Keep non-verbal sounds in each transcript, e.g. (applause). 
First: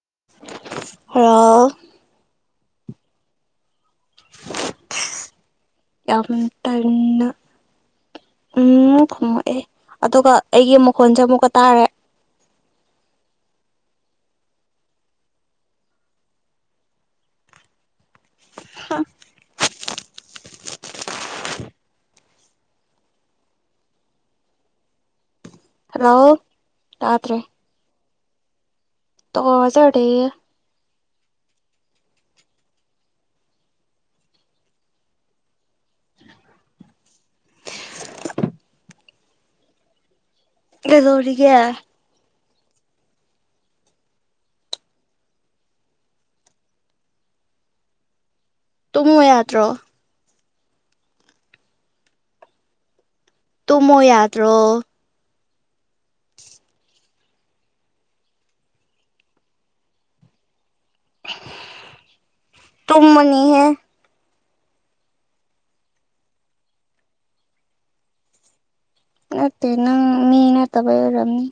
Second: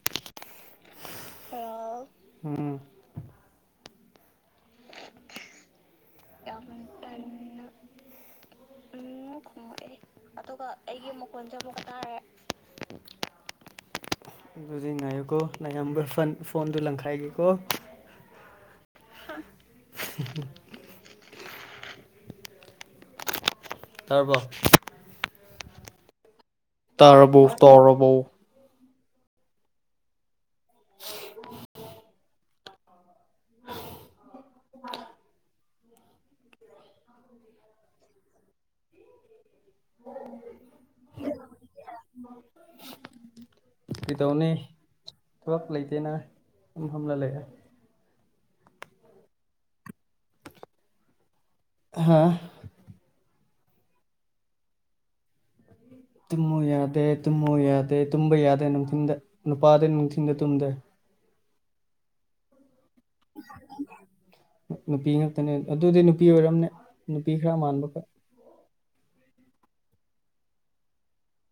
ꯔ (unintelligible) ꯎꯝ ꯌꯥꯝ ꯇꯟꯅ ꯎꯝ ꯐꯝꯃꯑꯦ ꯑꯗꯨꯒ ꯑꯩꯒꯤ ꯃꯈꯣꯟꯁꯦ ꯑꯃꯨꯛꯀ ꯃꯀꯣꯟꯖ ꯃꯀꯥ ꯇꯥꯔꯦ ꯑꯗꯨꯗꯤ ꯉꯥꯏꯌꯨꯀꯣ ꯂꯌꯥꯝꯕ ꯐꯣꯟꯗꯨꯣ ꯂꯪꯈꯥꯏꯒꯦꯀꯣ ꯑ (unintelligible) ꯇꯔꯕ ꯔꯣ ꯇꯥꯔꯔꯕꯣ ꯇꯧꯣꯔꯔꯕꯣ ꯇꯖꯗꯦ ꯀꯗꯧꯔꯤꯒ ꯀꯩꯗꯧꯅꯦ ꯊꯕꯛ ꯂꯩꯇꯦꯅ ꯐꯝꯂ ꯂꯩ ꯍꯥꯏꯦ ꯪꯉ ꯌꯥꯗ꯭ꯔꯣ ꯍꯥ ꯇꯨꯡꯃ ꯌꯥꯗ꯭ꯔꯣ ꯇꯨꯝꯃꯨ ꯌꯥꯗꯦ ꯇꯨꯝꯃꯨ ꯌꯥꯗꯦ ꯇꯨꯝꯕ ꯌꯥꯗꯦ ꯅꯨꯡꯊꯤꯟꯗ ꯅꯨꯄꯥꯗꯤ ꯅꯨꯡꯊꯤꯟꯗ ꯇꯨꯝꯗꯦ ꯇꯨꯝꯃꯅꯤ ꯍꯦ ꯅꯨꯄꯤ ꯉꯥꯛꯛꯇꯅꯦ ꯑꯗꯨꯗꯤ ꯅꯨꯄꯤ ꯑꯣꯏꯔꯝꯅꯦ ꯅꯨꯄꯤ ꯈꯔ ꯃꯥꯟꯕ ꯅꯇꯦ ꯅꯪ ꯃꯤꯅ ꯇꯕꯔꯝꯅꯤ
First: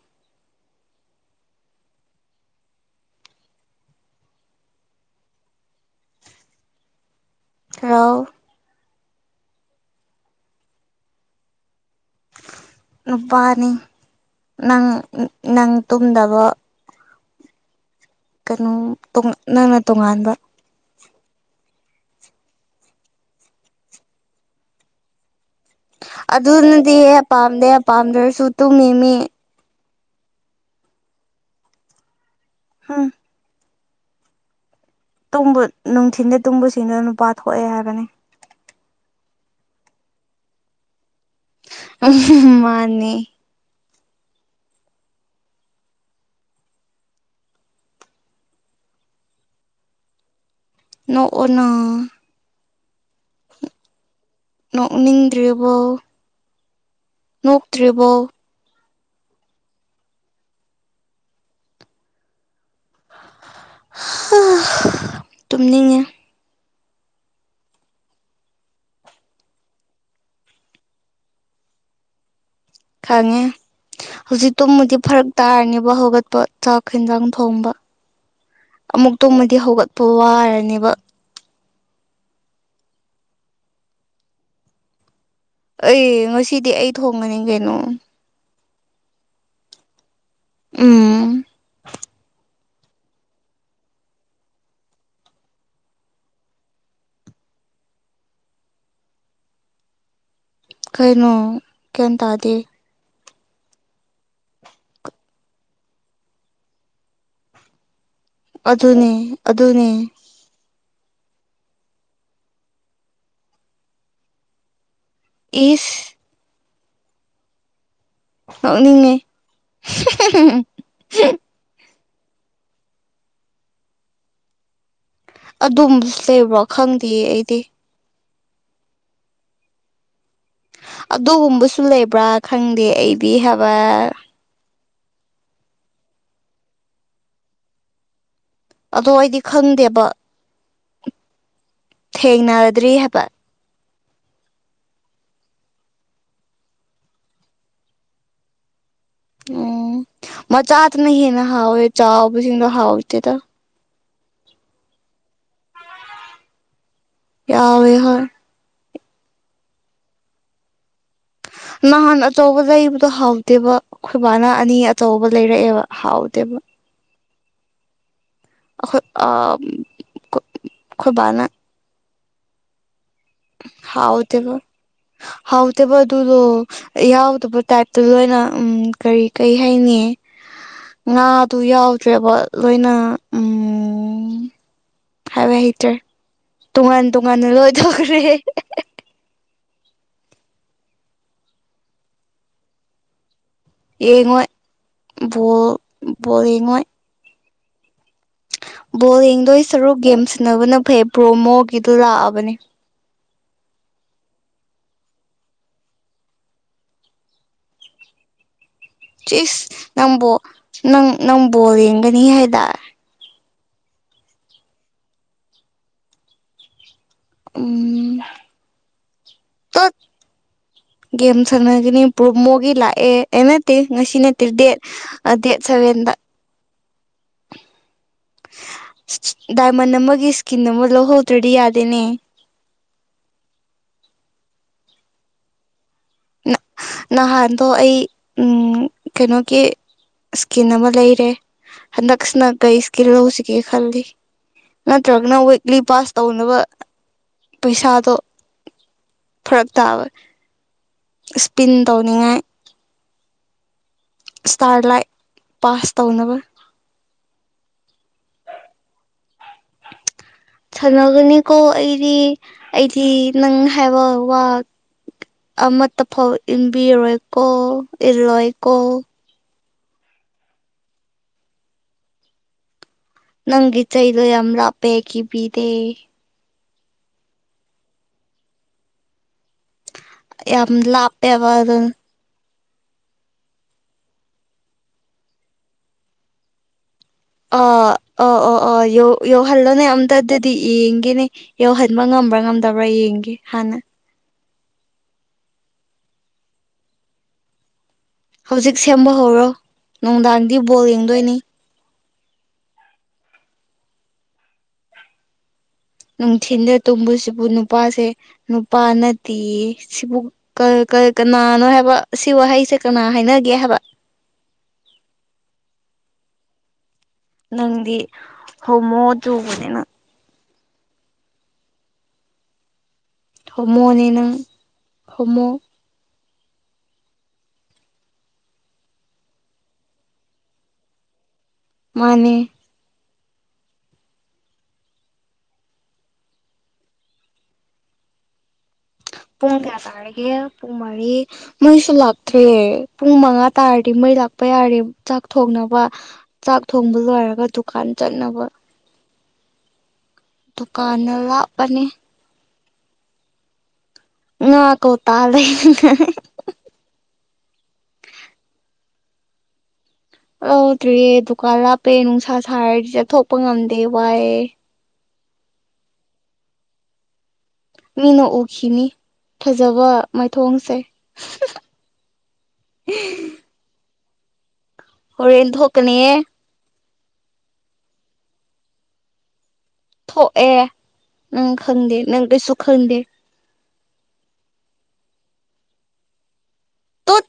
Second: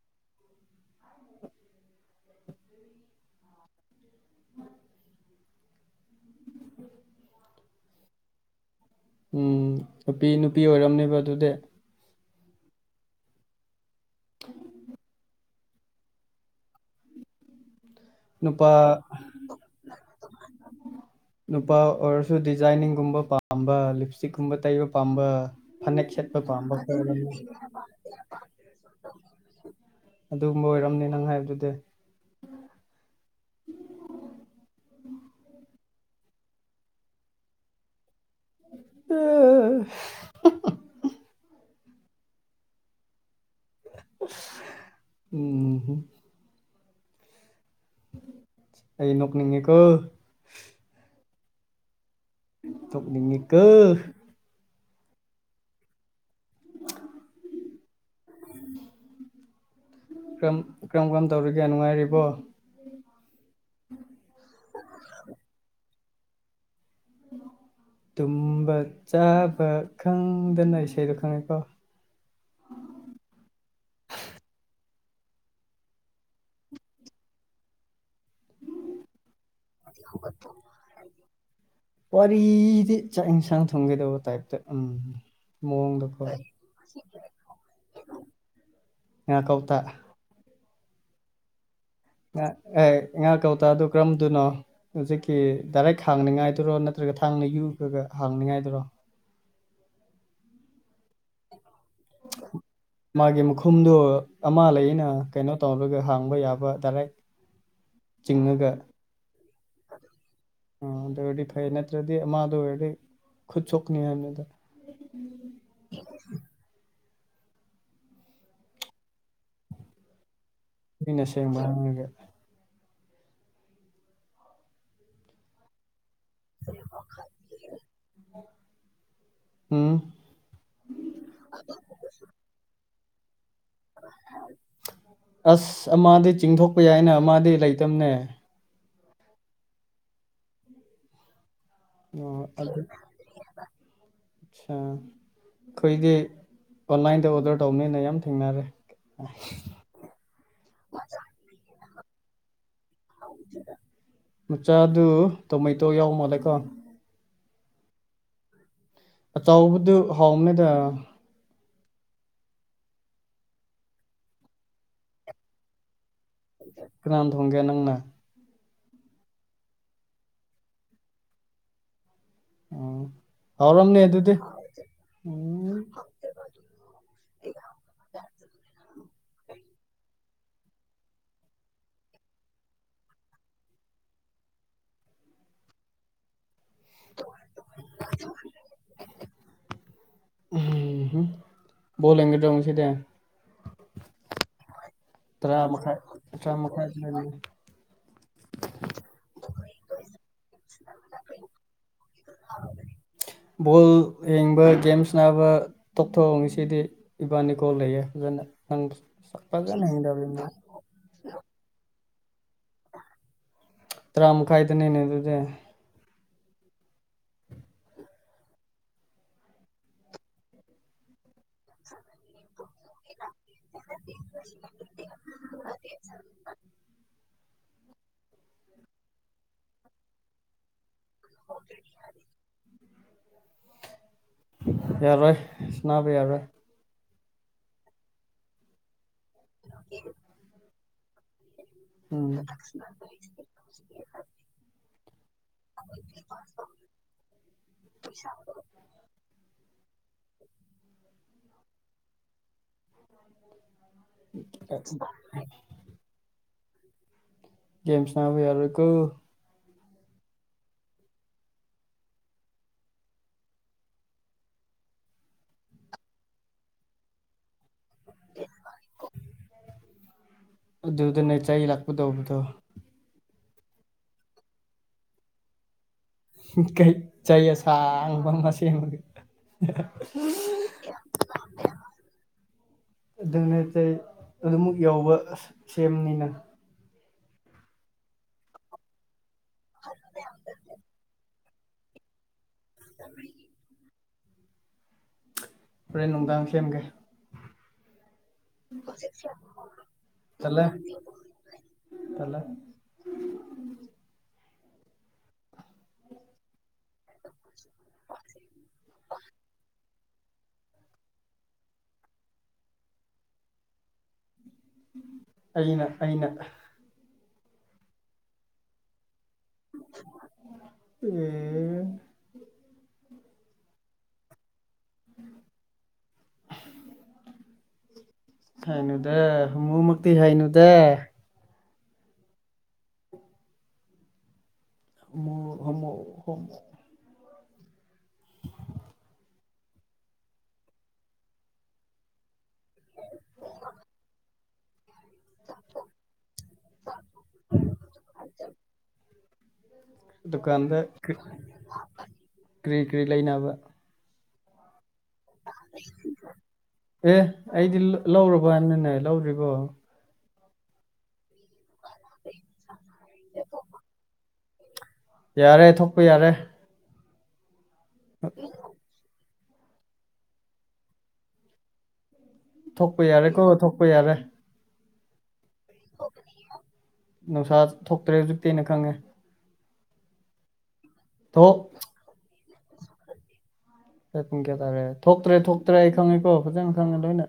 ꯔꯥꯎ ꯎꯝ ꯅꯨꯄꯤ ꯅꯨꯄꯤ ꯑꯣꯏꯔꯝꯅꯦꯕ ꯑꯗꯨꯗꯤ ꯅꯨꯄꯥꯅꯤ ꯅꯪ ꯅꯪ ꯇꯨꯝꯗꯕ ꯅꯨꯄꯥ ꯀꯩꯅꯣ ꯅꯪꯅ ꯇꯣꯉꯥꯟꯕ ꯅꯨꯄꯥ ꯑꯣꯏꯔꯁꯨ ꯗꯤꯖꯥꯏꯅꯤꯡꯒꯨꯝꯕ ꯄꯥꯝꯕ ꯂꯤꯞ ꯏꯁꯇꯤꯛꯀꯨꯝꯕ ꯇꯩꯕ ꯄꯥꯝꯕ ꯐꯅꯦꯛ ꯁꯦꯠꯄ ꯄꯥꯝꯕ ꯈꯣꯏ ꯑꯗꯨꯅꯗꯤ ꯑꯣꯏꯔꯝꯅꯤ ꯑꯄꯥꯝꯗꯦ ꯑꯄꯥꯝꯗ꯭ꯔꯁꯨ ꯇꯨꯝ ꯃꯤ ꯃꯤ ꯑꯗꯨꯒꯨꯝꯕ ꯑꯣꯏꯔꯝꯅꯦ ꯅꯪ ꯍꯥꯏꯕꯗꯨꯗꯤ ꯍꯥꯝ ꯇꯕ ꯅꯨꯡꯊꯤꯟꯗ ꯇꯨꯝꯕꯁꯤꯡꯗꯨ ꯅꯨꯄꯥ ꯊꯣꯛꯑꯦ ꯍꯥꯏꯕꯅꯤ ꯑ (unintelligible) ꯎ ꯃꯥꯅꯦ ꯎꯝ ꯎꯝ ꯑꯩ ꯅꯣꯛꯅꯤꯡꯉꯦꯀꯣ ꯅꯣꯡꯅ (unintelligible) ꯇꯣꯅꯤꯡꯉ ꯀꯣ ꯅꯣꯛꯎꯅꯤꯡꯗ꯭ꯔꯤꯕꯔꯤꯕꯣ ꯅꯣꯛꯇ꯭ꯔꯤꯕꯔꯤꯕꯣ ꯀꯔꯝ ꯀꯔꯝ ꯀꯔꯝ ꯇꯧꯔꯤꯒꯦ ꯅꯨꯡꯉꯥꯏꯔꯤꯕꯣ ꯇꯨꯃꯅꯤꯡꯉꯦ ꯎꯝ ꯇꯨꯝꯕ ꯆꯥꯕ ꯈꯪꯗꯅ ꯏꯁꯩꯗꯣ ꯈꯪꯉꯦꯀꯣ ꯈꯪꯉꯦ ꯍꯧꯖꯤꯛ ꯇꯨꯝꯃꯗꯤ ꯐꯔꯛ ꯇꯥꯔꯅꯦꯕ ꯍꯧꯒꯠꯄ ꯆꯥꯛ ꯌꯦꯟꯖꯥꯡ ꯊꯣꯡꯕ ꯑꯃꯨꯛꯇꯣꯡꯃꯗꯤ ꯍꯧꯒꯠꯄ ꯋꯥꯔꯅꯦꯕ ꯋꯥꯔꯤꯗꯤ ꯆꯥꯛ ꯏꯁꯥꯡ ꯊꯣꯡꯒꯦꯗꯧꯕ ꯇꯥꯏꯞꯇ ꯎꯝ ꯑꯩ ꯃꯑꯣꯡꯗꯀꯣ ꯉꯁꯤꯗꯤ ꯑꯩ ꯊꯣꯡꯒꯅꯤ ꯀꯩꯅꯣ ꯉ ꯀꯧꯇꯥ ꯎꯝ ꯉꯥ ꯑꯦ ꯉꯍꯥꯛ ꯀꯧꯇꯥ ꯑꯗꯨ ꯀꯔꯝꯗꯨꯅꯣ ꯍꯧꯖꯤꯛꯀꯤ ꯗꯥꯏꯔꯦꯛ ꯍꯥꯡꯅꯤꯉꯥꯏꯗꯨꯔꯣ ꯅꯠꯇ꯭ꯔꯒ ꯊꯥꯡꯅ ꯌꯨꯒꯒ ꯍꯥꯡꯅꯤꯉꯥꯏꯗꯨꯔꯣ ꯀꯩꯅꯣ ꯀꯩ ꯇꯥꯗꯦ ꯃꯥꯒꯤ ꯃꯈꯨꯝꯗꯨꯣ ꯑꯃ ꯂꯩꯅ ꯀꯩꯅꯣ ꯇꯧꯔꯒ ꯍꯥꯡꯕ ꯌꯥꯕ ꯗꯥꯏꯔꯦꯛ (unintelligible) ꯑꯗꯨꯅꯤ ꯑꯗꯨꯅꯤ ꯑ ꯑꯗꯨ ꯑꯣꯏꯔꯗꯤ ꯐꯩ ꯅꯠꯇ꯭ꯔꯗꯤ ꯑꯃꯗ ꯑꯣꯏꯔꯗꯤ ꯈꯨꯠꯁꯨꯣꯛꯅꯤ ꯍꯥꯏꯅꯤꯗ ꯏ ꯅꯣꯛꯅꯤꯡꯉꯦ꯫ ꯃꯤꯅ ꯑꯁꯦꯡꯕ ꯍꯥꯏꯔꯒ꯫ ꯑꯗꯨꯝꯕꯁꯨ ꯂꯩꯕ꯭ꯔꯣ ꯈꯪꯗꯦꯌꯦ ꯑꯩꯗꯤ꯫ ꯎꯪ ꯑꯗꯨꯒꯨꯝꯕꯁꯨ ꯂꯩꯕ꯭ꯔꯥ ꯈꯪꯗꯦ ꯑꯩꯗꯤ ꯍꯥꯏꯕ꯫ ꯑꯁ ꯑꯃꯗꯤ ꯆꯤꯡꯊꯣꯛꯄ ꯌꯥꯏꯅ ꯑꯃꯗꯤ ꯂꯩꯇꯕꯅꯦ꯫ ꯑꯗꯣ ꯑꯩꯗꯤ ꯈꯪꯗꯦꯕ꯫ ꯊꯦꯡꯅꯗ꯭ꯔꯤ ꯍꯥꯏꯕ꯫ ꯁ ꯑꯩꯈꯣꯏꯗꯤ ꯑꯣꯟꯂꯥꯏꯟꯗ ꯑꯣꯗꯔ ꯇꯧꯕꯅꯤꯅ ꯌꯥꯝ ꯊꯦꯡꯅꯔꯦ꯫ ꯑꯣ ꯃꯆꯥꯇꯅ ꯍꯦꯟꯅ ꯍꯥꯎꯋꯦ ꯆꯥꯎꯕꯁꯤꯡꯗꯣ ꯍꯥꯎꯇꯦꯗ꯫ ꯃꯆꯥꯗꯨ ꯇꯣꯃꯩꯇꯣ ꯌꯥꯎ ꯃꯥꯜꯂꯦꯀꯣ꯫ ꯌꯥꯎꯋꯦ ꯍꯣꯏ꯫ ꯑꯆꯧꯕꯗꯨ ꯍꯥꯎꯅꯦꯗ꯫ ꯅꯍꯥꯟ ꯑꯆꯧꯕ ꯂꯩꯕꯗꯣ ꯍꯥꯎꯇꯦꯕ ꯑꯩꯈꯣꯏꯕꯥꯅ ꯑꯅꯤ ꯑꯆꯧꯕ ꯂꯩꯔꯛꯑꯦꯕ ꯍꯥꯎ ꯀꯅꯥꯅ ꯊꯣꯡꯒꯦ ꯅꯪꯅ? ꯑꯩꯈꯣꯏ ꯑ ꯑꯝ ꯈꯣꯏ ꯕꯥꯅ꯫ ꯎꯝ ꯍꯥꯎꯔꯝꯅꯦ ꯑꯗꯨꯗꯤ ꯍꯥꯎꯇꯦꯕ ꯎꯝ ꯍꯥꯎꯇꯦꯕ ꯑꯗꯨꯗꯣ ꯌꯥꯎꯗꯕꯩ ꯇꯥꯏꯞꯇ ꯂꯣꯏꯅ ꯎꯝ ꯀꯔꯤ ꯀꯔꯤ ꯍꯥꯏꯅꯤ ꯉꯥꯗꯨ ꯌꯥꯎꯗ꯭ꯔꯦꯕ ꯂꯣꯏꯅ ꯎꯝ ꯍꯥꯏꯕ ꯍꯩꯇ꯭ꯔꯦ ꯇꯣꯉꯥꯟ ꯇꯣꯉꯥꯟꯅ ꯂꯣꯏꯊꯣꯛꯈ꯭ꯔꯦ꯫ ꯎꯝꯍꯝ ꯕꯣꯜ ꯌꯦꯡꯒꯗ꯭ꯔꯣ ꯉꯁꯤꯗꯤ? ꯌꯦꯉꯣꯏ ꯇ꯭ꯔꯥ ꯃꯈꯥꯏ ꯇ꯭ꯔꯥ ꯃꯥꯏ ꯁ꯭ꯋꯥꯏꯗꯅꯤ ꯕꯣꯜ ꯌꯦꯡꯗꯣꯏ ꯁꯔꯨꯛ ꯒꯦꯝ ꯁꯟꯅꯕꯅ ꯐꯩ ꯄ꯭ꯔꯣꯃꯣꯒꯤꯗꯣ ꯂꯥꯛꯑꯕ ꯕꯣꯜ ꯌꯦꯡꯕ ꯒꯦꯝ ꯁ꯭ꯅꯥꯕ ꯇꯣꯛꯊꯣꯛꯑꯣ ꯉꯁꯤꯗꯤ ꯏꯕꯥꯅꯤ ꯀꯣꯜ ꯂꯩꯌꯦ ꯐꯖꯅ ꯅꯪ ꯆꯤꯁ ꯐꯖꯅ ꯅꯪꯕꯨ ꯌꯦꯡꯗꯕꯅꯤꯅ ꯅꯪ ꯅꯪ ꯕꯣꯜ ꯌꯦꯡꯒꯅꯤ ꯍꯥꯏꯗꯥꯏ? ꯇꯔꯥꯃꯈꯥꯏꯗꯅꯤꯅꯦ ꯑꯗꯨꯗꯤ꯫ ꯎꯝ ꯇꯨꯠ ꯒꯦꯝ ꯁꯥꯟꯅꯒꯅꯤ ꯄ꯭ꯔꯣꯃꯣꯒꯤ ꯂꯥꯛꯑꯦ꯫ ꯑꯦ ꯅꯠꯇꯦ ꯉꯁꯤ ꯅꯠꯇꯦ ꯗꯦꯠ ꯗꯦꯠ ꯁꯚꯦꯟꯗ꯫ ꯗꯥꯏꯃꯟ ꯑꯃꯒꯤ ꯁꯀꯤꯟ ꯑꯃ ꯂꯧꯍꯧꯗ꯭ꯔꯗꯤ ꯌꯥꯗꯦꯅꯦ꯫ ꯌꯥꯔꯣꯏ ꯁ꯭ꯅꯕ ꯌꯥꯔꯣꯏ꯫ ꯅꯍꯥꯟꯗꯣ ꯑꯩ ꯎꯝ ꯀꯩꯅꯣꯒꯤ ꯁ꯭ꯀꯤꯟ ꯑꯃ ꯂꯩꯔꯦ꯫ ꯎꯝ ꯍꯟꯗꯛꯁꯤꯅ ꯀꯩ ꯁ꯭ꯀꯤꯜ ꯂꯧꯁꯤꯒꯦ ꯈꯜꯂꯤ꯫ ꯅꯠꯇ꯭ꯔꯒꯅ ꯋꯤꯛꯂꯤ ꯄꯥꯁ ꯇꯧꯅꯕ ꯄꯩꯁꯥꯗꯣ ꯐꯔꯛ ꯇꯥꯕ꯫ ꯁ꯭ꯄꯤꯟ ꯇꯧꯅꯤꯡꯉꯥꯏ (unintelligible) ꯁ꯭ꯇꯥꯔ ꯂꯥꯏꯠ ꯄꯥꯁ ꯇꯧꯅꯕ ꯒꯦꯝ ꯁ꯭ꯅꯥꯕ ꯌꯥꯔꯣꯏꯀꯣ꯫ ꯁꯥꯟꯅꯒꯅꯤꯀꯣ ꯑꯩꯗꯤ ꯑꯩꯗꯤ ꯅꯪ ꯍꯥꯏꯕ ꯋꯥ ꯑꯃꯠꯇ ꯐꯥꯎ ꯏꯟꯕꯤꯔꯣꯏꯀꯣ ꯏꯜꯂꯣꯏꯀꯣ꯫ ꯑꯗꯨꯗꯅꯦ ꯆꯩ ꯂꯥꯛꯀꯗꯧꯕꯗꯨ ꯅꯪꯒꯤ ꯆꯩꯩꯗꯣ ꯌꯥꯝ ꯂꯥꯞꯄꯦ ꯀꯤꯕꯤꯗꯦ꯫ ꯍꯝ ꯀꯩ ꯆꯩ ꯑꯁꯥꯡꯕꯃ ꯁꯦꯝꯒꯦ꯫ ꯌꯥꯝ ꯂꯥꯞꯄꯦꯕ ꯑꯗꯨꯅ ꯑꯗꯨꯅ ꯆꯩ ꯑꯗꯨꯃꯨꯛ ꯌꯧꯕ ꯑꯁ ꯁꯦꯝꯅꯤꯅ ꯑ ꯑ ꯑꯣ ꯑ ꯌꯧ ꯌꯧꯍꯜꯂꯣꯅꯦ ꯑꯝꯇꯗꯗꯤ ꯌꯦꯡꯒꯦꯅꯦ ꯌꯧꯍꯟꯕ ꯉꯝꯕ꯭ꯔꯥ ꯉꯝꯗꯕ꯭ꯔꯥ ꯌꯦꯡꯒꯦ ꯍꯥꯟꯅ ꯐꯔꯦ ꯅꯨꯡꯗꯥꯡ ꯁꯦꯝꯦꯝꯒꯦ ꯍꯧꯖꯤꯛ ꯁꯦꯝꯕ ꯍꯧꯔꯣ ꯅꯨꯡꯗꯥꯡꯗꯤ ꯕꯣꯜ ꯌꯦꯡꯗꯣꯏꯅꯤ ꯇꯂꯦ ꯅꯨꯡꯊꯤꯟꯜꯗ ꯇꯨꯝꯕꯁꯤꯕꯨ ꯅꯨꯄꯥꯁꯦ ꯅꯨꯄꯥꯅꯠꯇꯦ ꯁꯤꯕꯨ ꯀꯅꯥꯅꯣ ꯍꯥꯏꯕ ꯁꯤ ꯋꯥꯍꯩꯁꯦ ꯀꯅꯥ ꯍꯥꯏꯅꯒꯦ ꯍꯥꯏꯕ ꯑꯩꯅ ꯑꯩꯅ ꯅꯪꯗꯤ ꯍꯃꯣꯗ ꯍꯕꯅꯦꯦꯅ ꯎꯝ ꯍꯣꯃꯣꯅꯤꯅ ꯍꯣꯃꯣ (unintelligible) ꯍꯥꯏꯅꯨꯗ ꯃꯨꯃꯛꯇꯤ ꯍꯥꯏꯥꯏꯅꯨꯗ ꯃꯥꯅꯦ ꯍꯃ ꯄꯨꯡ ꯀꯌꯥ ꯇꯥꯔꯒꯦ ꯄꯨꯡ ꯃꯔꯤ ꯃꯩꯁꯨ ꯂꯥꯛꯇ꯭ꯦ ꯄꯨꯡ ꯃꯉꯥ ꯇꯥꯔꯗꯤ ꯃꯩ ꯂꯥꯛ ꯆꯄ ꯌꯥꯔꯦ ꯆꯥꯛ ꯊꯣꯡꯅꯕ ꯆꯥꯛ ꯊꯣꯡꯕ ꯂꯣꯏꯔꯒ ꯗꯨꯀꯥꯟ ꯆꯠꯅꯕ (unintelligible) ꯗꯨꯀꯥꯟꯗ ꯗꯨꯀꯅ ꯂꯥꯛꯕꯅꯤ ꯀꯔꯤ ꯀꯔꯤ ꯂꯩꯅꯕ ꯉ ꯀ ꯇꯥ ꯂꯩꯅꯦ ꯑꯦ ꯑꯩꯗꯤ ꯂꯧꯨꯔꯕꯅꯅꯦ ꯂꯧꯔꯤꯕꯣ ꯂꯧꯗ꯭ꯔꯤꯦ ꯗꯨꯀꯥꯟ ꯂꯥꯞꯄꯦ ꯅꯨꯡꯁꯥ ꯁꯥꯔꯗꯤ ꯆꯠꯊꯣꯛꯄ ꯉꯝꯗꯦ ꯋꯥꯏꯑꯦ ꯌꯥꯔꯦ ꯊꯣꯛꯄ ꯌꯥꯔꯦ ꯃꯤꯅ ꯎꯈꯤꯅꯤ ꯐꯖꯕ ꯃꯥꯏꯊꯣꯡꯁꯦ ꯊꯣꯛꯄ ꯌꯥꯔꯦꯀꯣ ꯊꯣꯛꯄ ꯌꯥꯔꯦ ꯑꯣꯔꯦꯟ ꯇ ꯍꯣ ꯀꯅꯤꯦ ꯅꯨꯡꯁꯥ ꯊꯣꯛꯇ꯭ꯔꯦ ꯍꯧꯖꯤꯛꯇꯤꯅ ꯈꯪꯉꯦ ꯊꯣꯛꯑꯦ ꯅꯪ ꯊꯣꯛ ꯈꯪꯗꯦ ꯅꯪ ꯀꯩꯁꯨ ꯈꯪꯗꯦ ꯑꯩ ꯄꯨꯡ ꯀꯌꯥ ꯇꯥꯔꯦ ꯊꯣꯛꯇ꯭ꯔꯦ ꯊꯣꯛꯇ꯭ꯔꯦ ꯑꯩ ꯈꯪꯉꯦꯀꯣ ꯐꯖꯅ ꯈꯪꯉꯦ ꯂꯣꯏꯅ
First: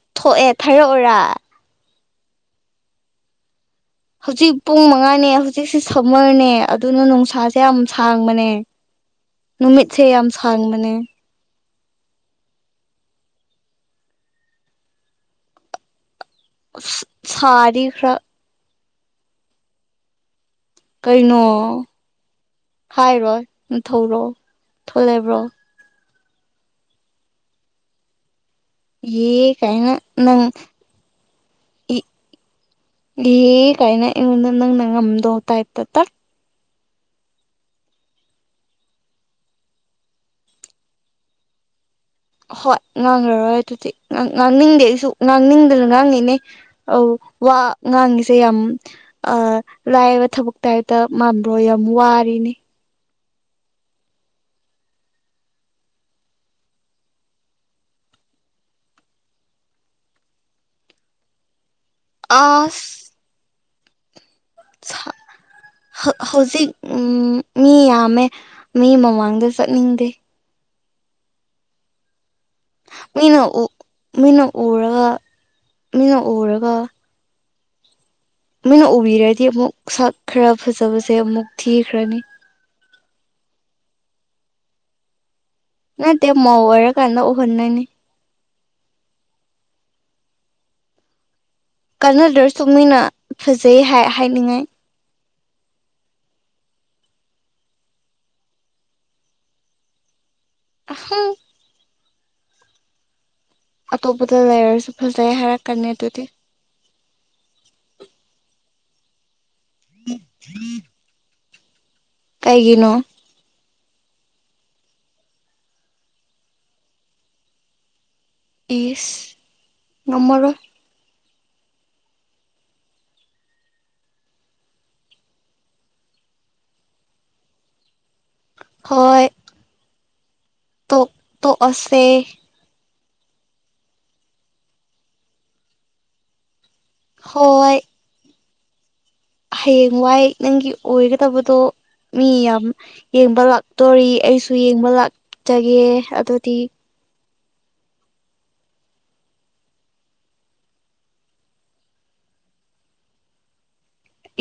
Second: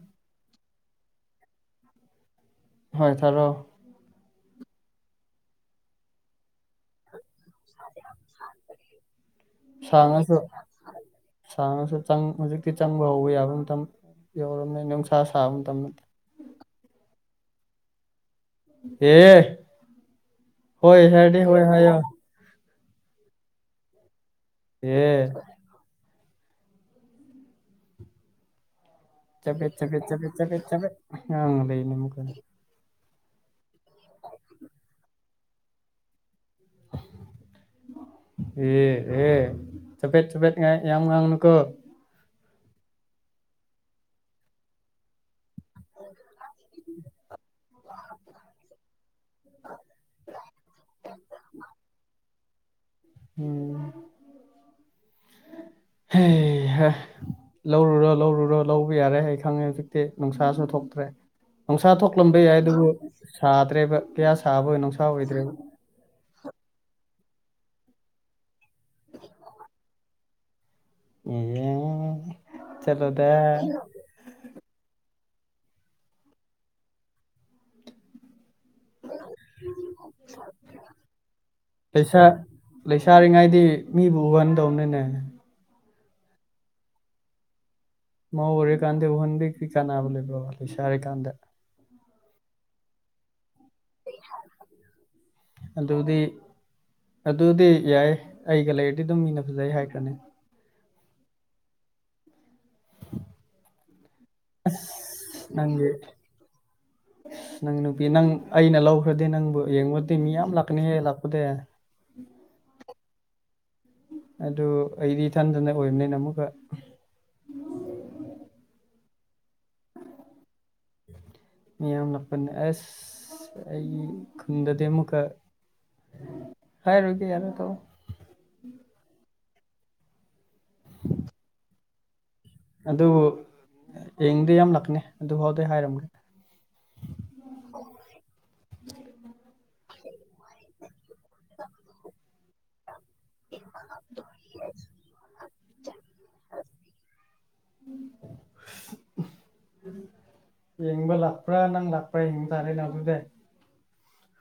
ꯊꯔꯛꯔ ꯍꯣꯏ ꯊꯔꯣ ꯍꯧꯖꯤꯛ ꯄꯨꯡ ꯃꯉꯥꯅꯦ ꯍꯧꯖꯤꯛꯁꯦ ꯁꯝꯃꯔꯅꯦ ꯑꯗꯨꯅ ꯅꯨꯡꯁꯥꯁꯦ ꯌꯥꯝ ꯁꯥꯡꯕꯅꯦ ꯅꯨꯃꯤꯠꯁꯦ ꯌꯥꯝ ꯁꯥꯡꯕꯅꯦ ꯁꯥꯥꯡꯉꯁꯨ ꯆꯪ ꯍꯧꯖꯤꯛꯇꯤ ꯆꯪꯕ ꯍꯧꯕ ꯌꯥꯕ ꯃꯇꯝ ꯌꯧꯔꯕꯝꯃꯦ ꯅꯨꯡꯁꯥ ꯁꯥꯕ ꯃꯇꯝꯗ ꯁꯔ ꯈ (unintelligible) ꯑꯦ ꯍꯣꯏ ꯀꯩꯅꯣ ꯍꯥꯏꯔꯗꯤ ꯍꯣꯏ ꯍꯥꯏꯌ‌ꯦ ꯍꯥꯏꯔꯣꯏ ꯅꯊꯧꯔꫭ ꯑꯦ ꯌꯦ ꯆꯥꯒꯠ ꯀꯥꯏꯅ ꯆꯥꯒꯠ ꯆꯥꯒꯠ ꯅꯪ ꯆꯥꯒꯠ ꯆꯥꯒꯠ ꯉꯥꯡꯉꯥ ꯂꯩꯗꫭ ꯀꯩꯅꫭ ꯑꯦ ꯀꯥꯏꯅ ꯑꯩꯉꫭꯟꯗ ꯅꯪꯅ ꯉꯝꯗꯧ ꯇꯥꯏꯞꯇ ꯇꯠ (unintelligible) ꯑꯦ ꯑꯦ ꯆꯄꯠ ꯆꯄꯗ ꯉ ꯌꯥꯝ ꯉꯥꯡꯒꯅꯨꯀꯣ ꯍꯣꯏ ꯉꯥꯡꯉꯔꯣꯏ ꯑꯗꯨꯗꯤ ꯉꯥꯡꯅꯤꯡꯗꯦ ꯑꯩꯁꯨ ꯉꯥꯡꯅꯤꯡ ꯑꯗꯨꯅ ꯉꯥꯡꯉꯤꯅꯦ ꯑꯧ ꯋꯥ ꯉꯥꯡꯉꯤꯁꯦ ꯌꯥꯝ ꯂꯥꯏꯕ ꯑꯥ ꯊꯕꯛ ꯇ ꯀꯥꯏꯇꯥ (unintelligible) ꯃꯥꯟꯕ꯭ꯔꯣ ꯌꯥꯝ ꯋꯥꯔꯤꯅꯤ ꯎꯝ ꯍꯩꯍꯥ ꯂꯧꯔꯨꯔꯣ ꯂꯧꯔꯨꯔꯣ ꯂꯧꯕ ꯌꯥꯔꯦ ꯑꯩ ꯈꯪꯉꯦ ꯍꯧꯖꯤꯛꯇꯤ ꯅꯨꯡꯁꯥꯁꯨ ꯊꯣꯛꯇ꯭ꯔꯦ ꯅꯨꯡꯁꯥ ꯊꯣꯛꯂꯝꯕ ꯌꯥꯏ ꯑꯗꯨꯕꯨ ꯑꯁ ꯁꯥꯗ꯭ꯔꯦꯕ ꯀꯌꯥ ꯁꯥꯕ ꯅꯨꯡꯁꯥ ꯑꯣꯏꯗ꯭ꯔꯦꯕ ꯍꯧꯖꯤꯛ ꯎꯝ ꯃꯤ ꯌꯥꯝꯃꯦ ꯃꯤ ꯃꯃꯥꯡꯗ ꯆꯠꯅꯤꯡꯗꯦ ꯑꯣ (unintelligible) ꯃꯤꯅ ꯃꯤꯅ ꯎꯔꯒ ꯃꯤꯅ ꯎꯔꯒ ꯃꯤꯅ ꯎꯕꯤꯔꯗꯤ ꯑꯃꯨꯛ ꯁꯛ ꯈꯔ ꯐꯖꯕꯁꯦ ꯑꯃꯨꯛ ꯊꯤꯈ꯭ꯔꯅꯤ ꯑꯗꯨꯗꯤ ꯃꯤꯕꯨ ꯎꯍꯟꯗꯧꯅꯤꯅꯦ ꯅꯠꯇ‌ꯦ ꯃꯧ ꯑꫭꯏꯔꯥ ꯀꯥꯟꯗ ꯎꯍꯟꯗꫭꯏꯅꯤ ꯃꯧ ꯑꫭꯏꯔꯥ ꯀꯥꯟꯗ ꯎꯍꯟꯕꯩꯗꯤ ꯀꯥꯟꯅꯥꯕ ꯂꯩꯕꯔꫭ ꯂꯩꫪꯁꯥꯔꯤ ꯀꯥꯟꯗ ꯀꯥꯟꯅꯗ꯭ꯔꯁꯨ ꯃꯤꯅ ꯐꯖꯩ ꯍꯥꯏ ꯍꯥꯏꯅꯤꯡꯉꯥꯏ ꯑꯗꯨꯗꯤ ꯑꯗꯨꯗꯤ ꯌꯥꯏ ꯑꯩꯒ ꯂꯩꯔꯗꯤ ꯑꯗꯨꯝ ꯃꯤꯅ ꯐꯖꯩ ꯍꯥꯏꯈ꯭ꯔꯅꯤ ꯑꯍꯨꯝ ꯑꯇꯣꯞꯄꯗ ꯂꯩꯔꯁꯨ ꯐꯖꯩ ꯍꯥꯏꯔꯛꯀꯅꯤ ꯑꯗꯨꯗꯤ ꯑꯁ ꯅꯪ ꯅꯨꯄꯤ ꯅꯪ ꯑꯩꯅ ꯂꯧꯈ꯭ꯔꯗꯤ ꯅꯪꯕꯨ ꯌꯦꯡꯕꯗꯤ ꯃꯤ ꯌꯥꯝ ꯂꯥꯛꯀꯅꯤꯍꯦ ꯂꯥꯛꯄꯗꯤ ꯀꯥꯏꯒꯤꯅꯣ ꯑꯗꯨ ꯑꯩꯗꯤ ꯏꯊꯟꯗꯅ ꯑꯣꯏꯕꯅꯤꯅ ꯑꯃꯨꯛꯀ ꯏꯤꯁ ꯉꯝꯃꯔꫭꯏ ꯃꯤꯌꯥꯝꯅꯄꯟꯅ ꯑꯁ ꯑꯩꯒꯤ ꯈꯨꯟꯗꯗꯤ ꯑꯃꯨꯛꯀ ꯍꯔꯔꫭꯒ‌ꯦ ꯌꯥꯔꯦ ꯊꯝꯃꫭ ꯍꯣꯏ ꯇꯣ ꯇꫭꯛ ꯑꯁꯦ ꯑꯗꯨꯕꯨ ꯌꯦꯡꯗꯤ ꯌꯥꯝ ꯂꯛꯀꯅꯤ ꯑꯗꯨ ꯍꯐꯥꯎꯗꯤ ꯍꯥꯏꯔꯝꯃꯒꯦ ꯍꯣꯏ ꯎꯝ (unintelligible) ꯍꯌꯦꯡꯡ ꯋꯥꯏ ꯅꯪꯒꯤ ꯑꯣꯏꯒꯗꯕꯗꯣ ꯃꯤ ꯌꯥꯝ ꯌꯦꯡꯕ ꯂꯥꯛꯇꯣꯔꯤ ꯑꯩꯁꯨ ꯌꯦꯡꯕ ꯂꯥꯛꯆꯒꯦ ꯑꯗꯨꯗꯤ ꯎꯝ (unintelligible) ꯌꯦꯡꯕ ꯂꯥꯛꯄ꯭ꯔꯥ ꯅꯪ ꯂꯥꯛꯄ꯭ꯔꯥ ꯌꯦꯡꯕ ꯇꯥꯔꯦ ꯅꯪ ꯑꯗꯨꯗ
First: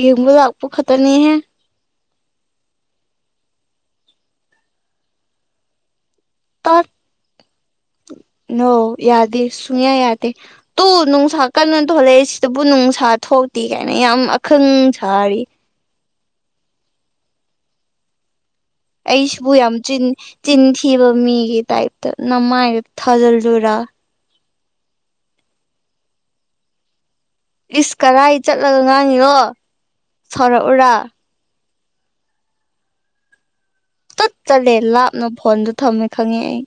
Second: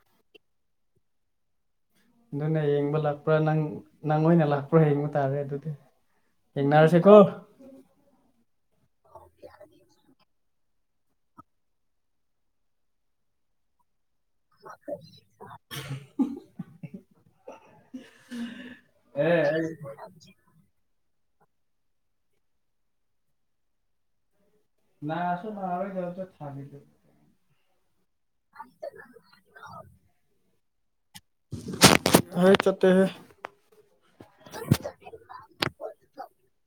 ꯌ‌ꯦꯡꯕ ꯂꯛꯄꯥ ꯈꯛꯇꯅꯤꯍ‌ꯦ ꯑꯗꯨꯅ ꯌꯦꯡꯕ ꯂꯥꯛꯄ꯭ꯔꯥ ꯅꯪ ꯅꯪ ꯑꯣꯏꯅ ꯂꯥꯛꯄ꯭ꯔꯥ ꯌꯦꯡꯕ ꯇꯥꯔꯦ ꯑꯗꯨꯗꯤ ꯇꯠ ꯌꯦꯅꯔꯁꯦ ꯀꯣ ꯅꯣ ꯌꯥꯗ ꯁꯨꯡꯌꯥ ꯌꯥꯗ ꯇꯨ ꯅꯨꯡꯁꯥ ꯀꯟꯅ ꯊꯣꯛꯂꯛꯑ‌ꯦ ꯁꯤꯗꯕꯨ ꯅꯨꯡꯁꯥ ꯊꯣꯛꯇꯦ ꯀꯥꯏꯅ ꯌꯥꯝ ꯄꯈꯪ ꯁꯔꯤ (inaudible) ꯑꯦ ꯑꯩꯁꯤꯕꯨ ꯑꯩ ꯌꯥꯝ ꯆꯤꯟ ꯆꯤꯟꯊꯤꯕꯝꯃꯤ ꯃꯤꯒꯤ ꯇꯥꯏꯞꯇ ꯅꯃꯥꯗ ꯊꯖꯜꯂꯨꯔꯥ ꯅ ꯑꯁꯨꯝ ꯃꯥꯔꯛꯇ ꯊꯝꯅꯤꯗꯨ ꯏꯁ ꯀꯔꯥꯏ ꯆꯠꯂꯒ ꯉꯥꯡꯉꯤꯔꯣ ꯁꯥꯎꯔꯛꯎꯔꯥ ꯍꯥꯏ ꯆꯠꯇ ꯍ ꯆꯠ ꯆꯠꯂꯦ ꯂꯥꯞꯅ ꯐꯣꯟꯗ ꯊꯝꯃꯦ ꯈꯪꯉꯦ ꯑꯩ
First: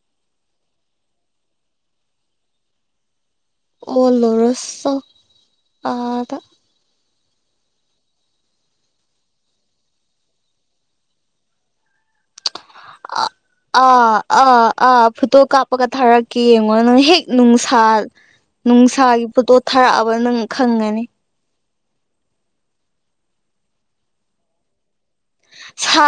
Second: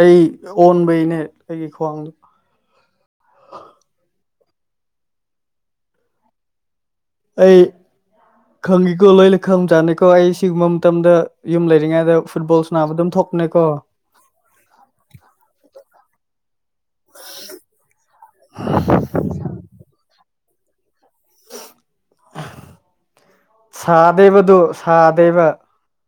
ꯑꯩ ꯑꯣꯟꯕꯩꯅꯦ ꯑꯩꯒꯤ ꯈ꯭ꯋꯥꯡꯗꯣ ꯑꯣꯂꯔꯁꯣ ꯑꯗ ꯑꯩ ꯈꯪꯉꯤꯀꯣ ꯂꯣꯏꯅ ꯈꯪꯕꯖꯥꯅꯤꯀꯣ ꯑꯩ ꯁꯤꯒꯨꯝꯕ ꯃꯇꯝꯗ ꯌꯨꯝ ꯂꯩꯔꯤꯉꯩꯗ ꯐꯨꯠꯕꯣꯜ ꯁꯥꯟꯅꯕ ꯑꯗꯨꯝ ꯑ ꯊꯣꯛꯄꯅꯦꯀꯣ ꯑꯥ ꯑꯥ ꯑꯥ ꯐ ꯀꯥꯄ ꯊꯥꯔꯛꯀꯦ ꯌꯦꯡꯉꯣ ꯅꯪ ꯍꯦꯛ ꯅꯨꯡꯁꯥ ꯅꯨꯡꯁꯥꯒꯤ ꯄꯣꯇꯣ ꯊꯥꯔꯛꯑꯕ ꯅꯪ ꯈꯪꯒꯅꯤ ꯁꯥꯗꯦꯕꯗꯨ ꯁꯥꯗꯦꯕ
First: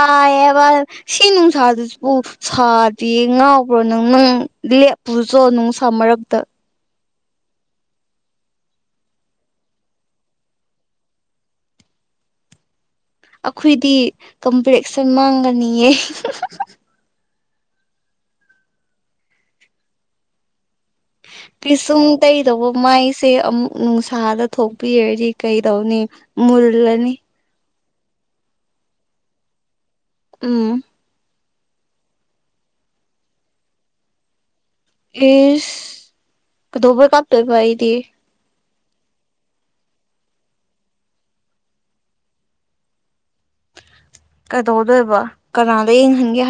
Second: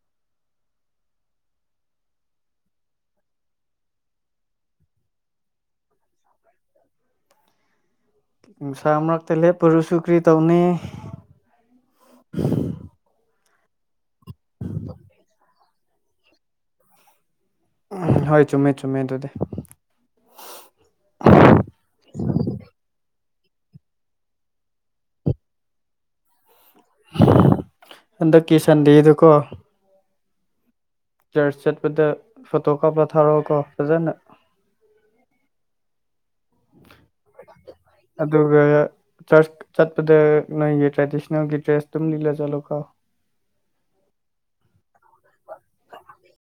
ꯁꯥꯏꯌꯦꯕ ꯁꯤ ꯅꯨꯡꯁꯥꯗꯨꯁꯨꯕꯨ ꯁꯥꯗꯦ ꯉꯥꯎꯕ꯭ꯔꯣ ꯅꯪ ꯅꯪ ꯄꯨꯖꯣ ꯅꯨꯡꯁꯥꯃꯔꯔꯕꯗ ꯅꯨꯡꯁꯥ ꯃꯔꯛꯇ ꯂꯦꯞꯄꯔꯨꯁꯨꯨ ꯀ꯭ꯔꯤ ꯇꯧꯅꯤ ꯑꯩꯈꯣꯏꯗꯤ ꯀꯝꯄꯤꯇꯦꯛꯁꯟ ꯃꯥꯡꯒꯅꯤꯌꯦ ꯍꯣꯏ ꯆꯨꯝꯃꯦ ꯆꯨꯝꯃꯦ ꯑꯗꯨꯗꯤ ꯁꯦ ꯑꯃꯨꯛ ꯅꯨꯡꯁꯥꯗ ꯊꯣꯛꯄꯤꯔꯗꯤ ꯀꯩꯗꯧꯅꯤ ꯃꯨꯜꯂꯅꯤ ꯍꯟꯗꯀꯤ ꯁꯟꯗꯦꯗꯨꯀꯣ ꯎꯝ ꯖꯔꯁ ꯆꯠꯄꯗ ꯐꯣꯇꯣ ꯀꯥꯞꯂ ꯊꯥꯔꯛꯣꯑꯣꯀꯣ ꯐꯖꯅ ꯑꯦ ꯀꯊꯕꯔ ꯀꯞꯇ ꯑꯣꯏ ꯄꯏꯗꯤ ꯑꯗꯨꯒ ꯆꯔꯆ ꯆꯠꯄꯗ ꯅꯣꯏꯒꯤ ꯇ꯭ꯔꯦꯗꯤꯁꯅꯦꯜꯒꯤ ꯗ꯭ꯔꯦꯁ ꯑꯗꯨꯝ ꯂꯤꯂ ꯆꯠꯂꯣꯀꯣ ꯀꯩꯗꯧꯗꯣꯏꯕ ꯀꯅꯥꯗ ꯌꯦꯡꯍꯟꯒꯦ ꯍꯥꯏ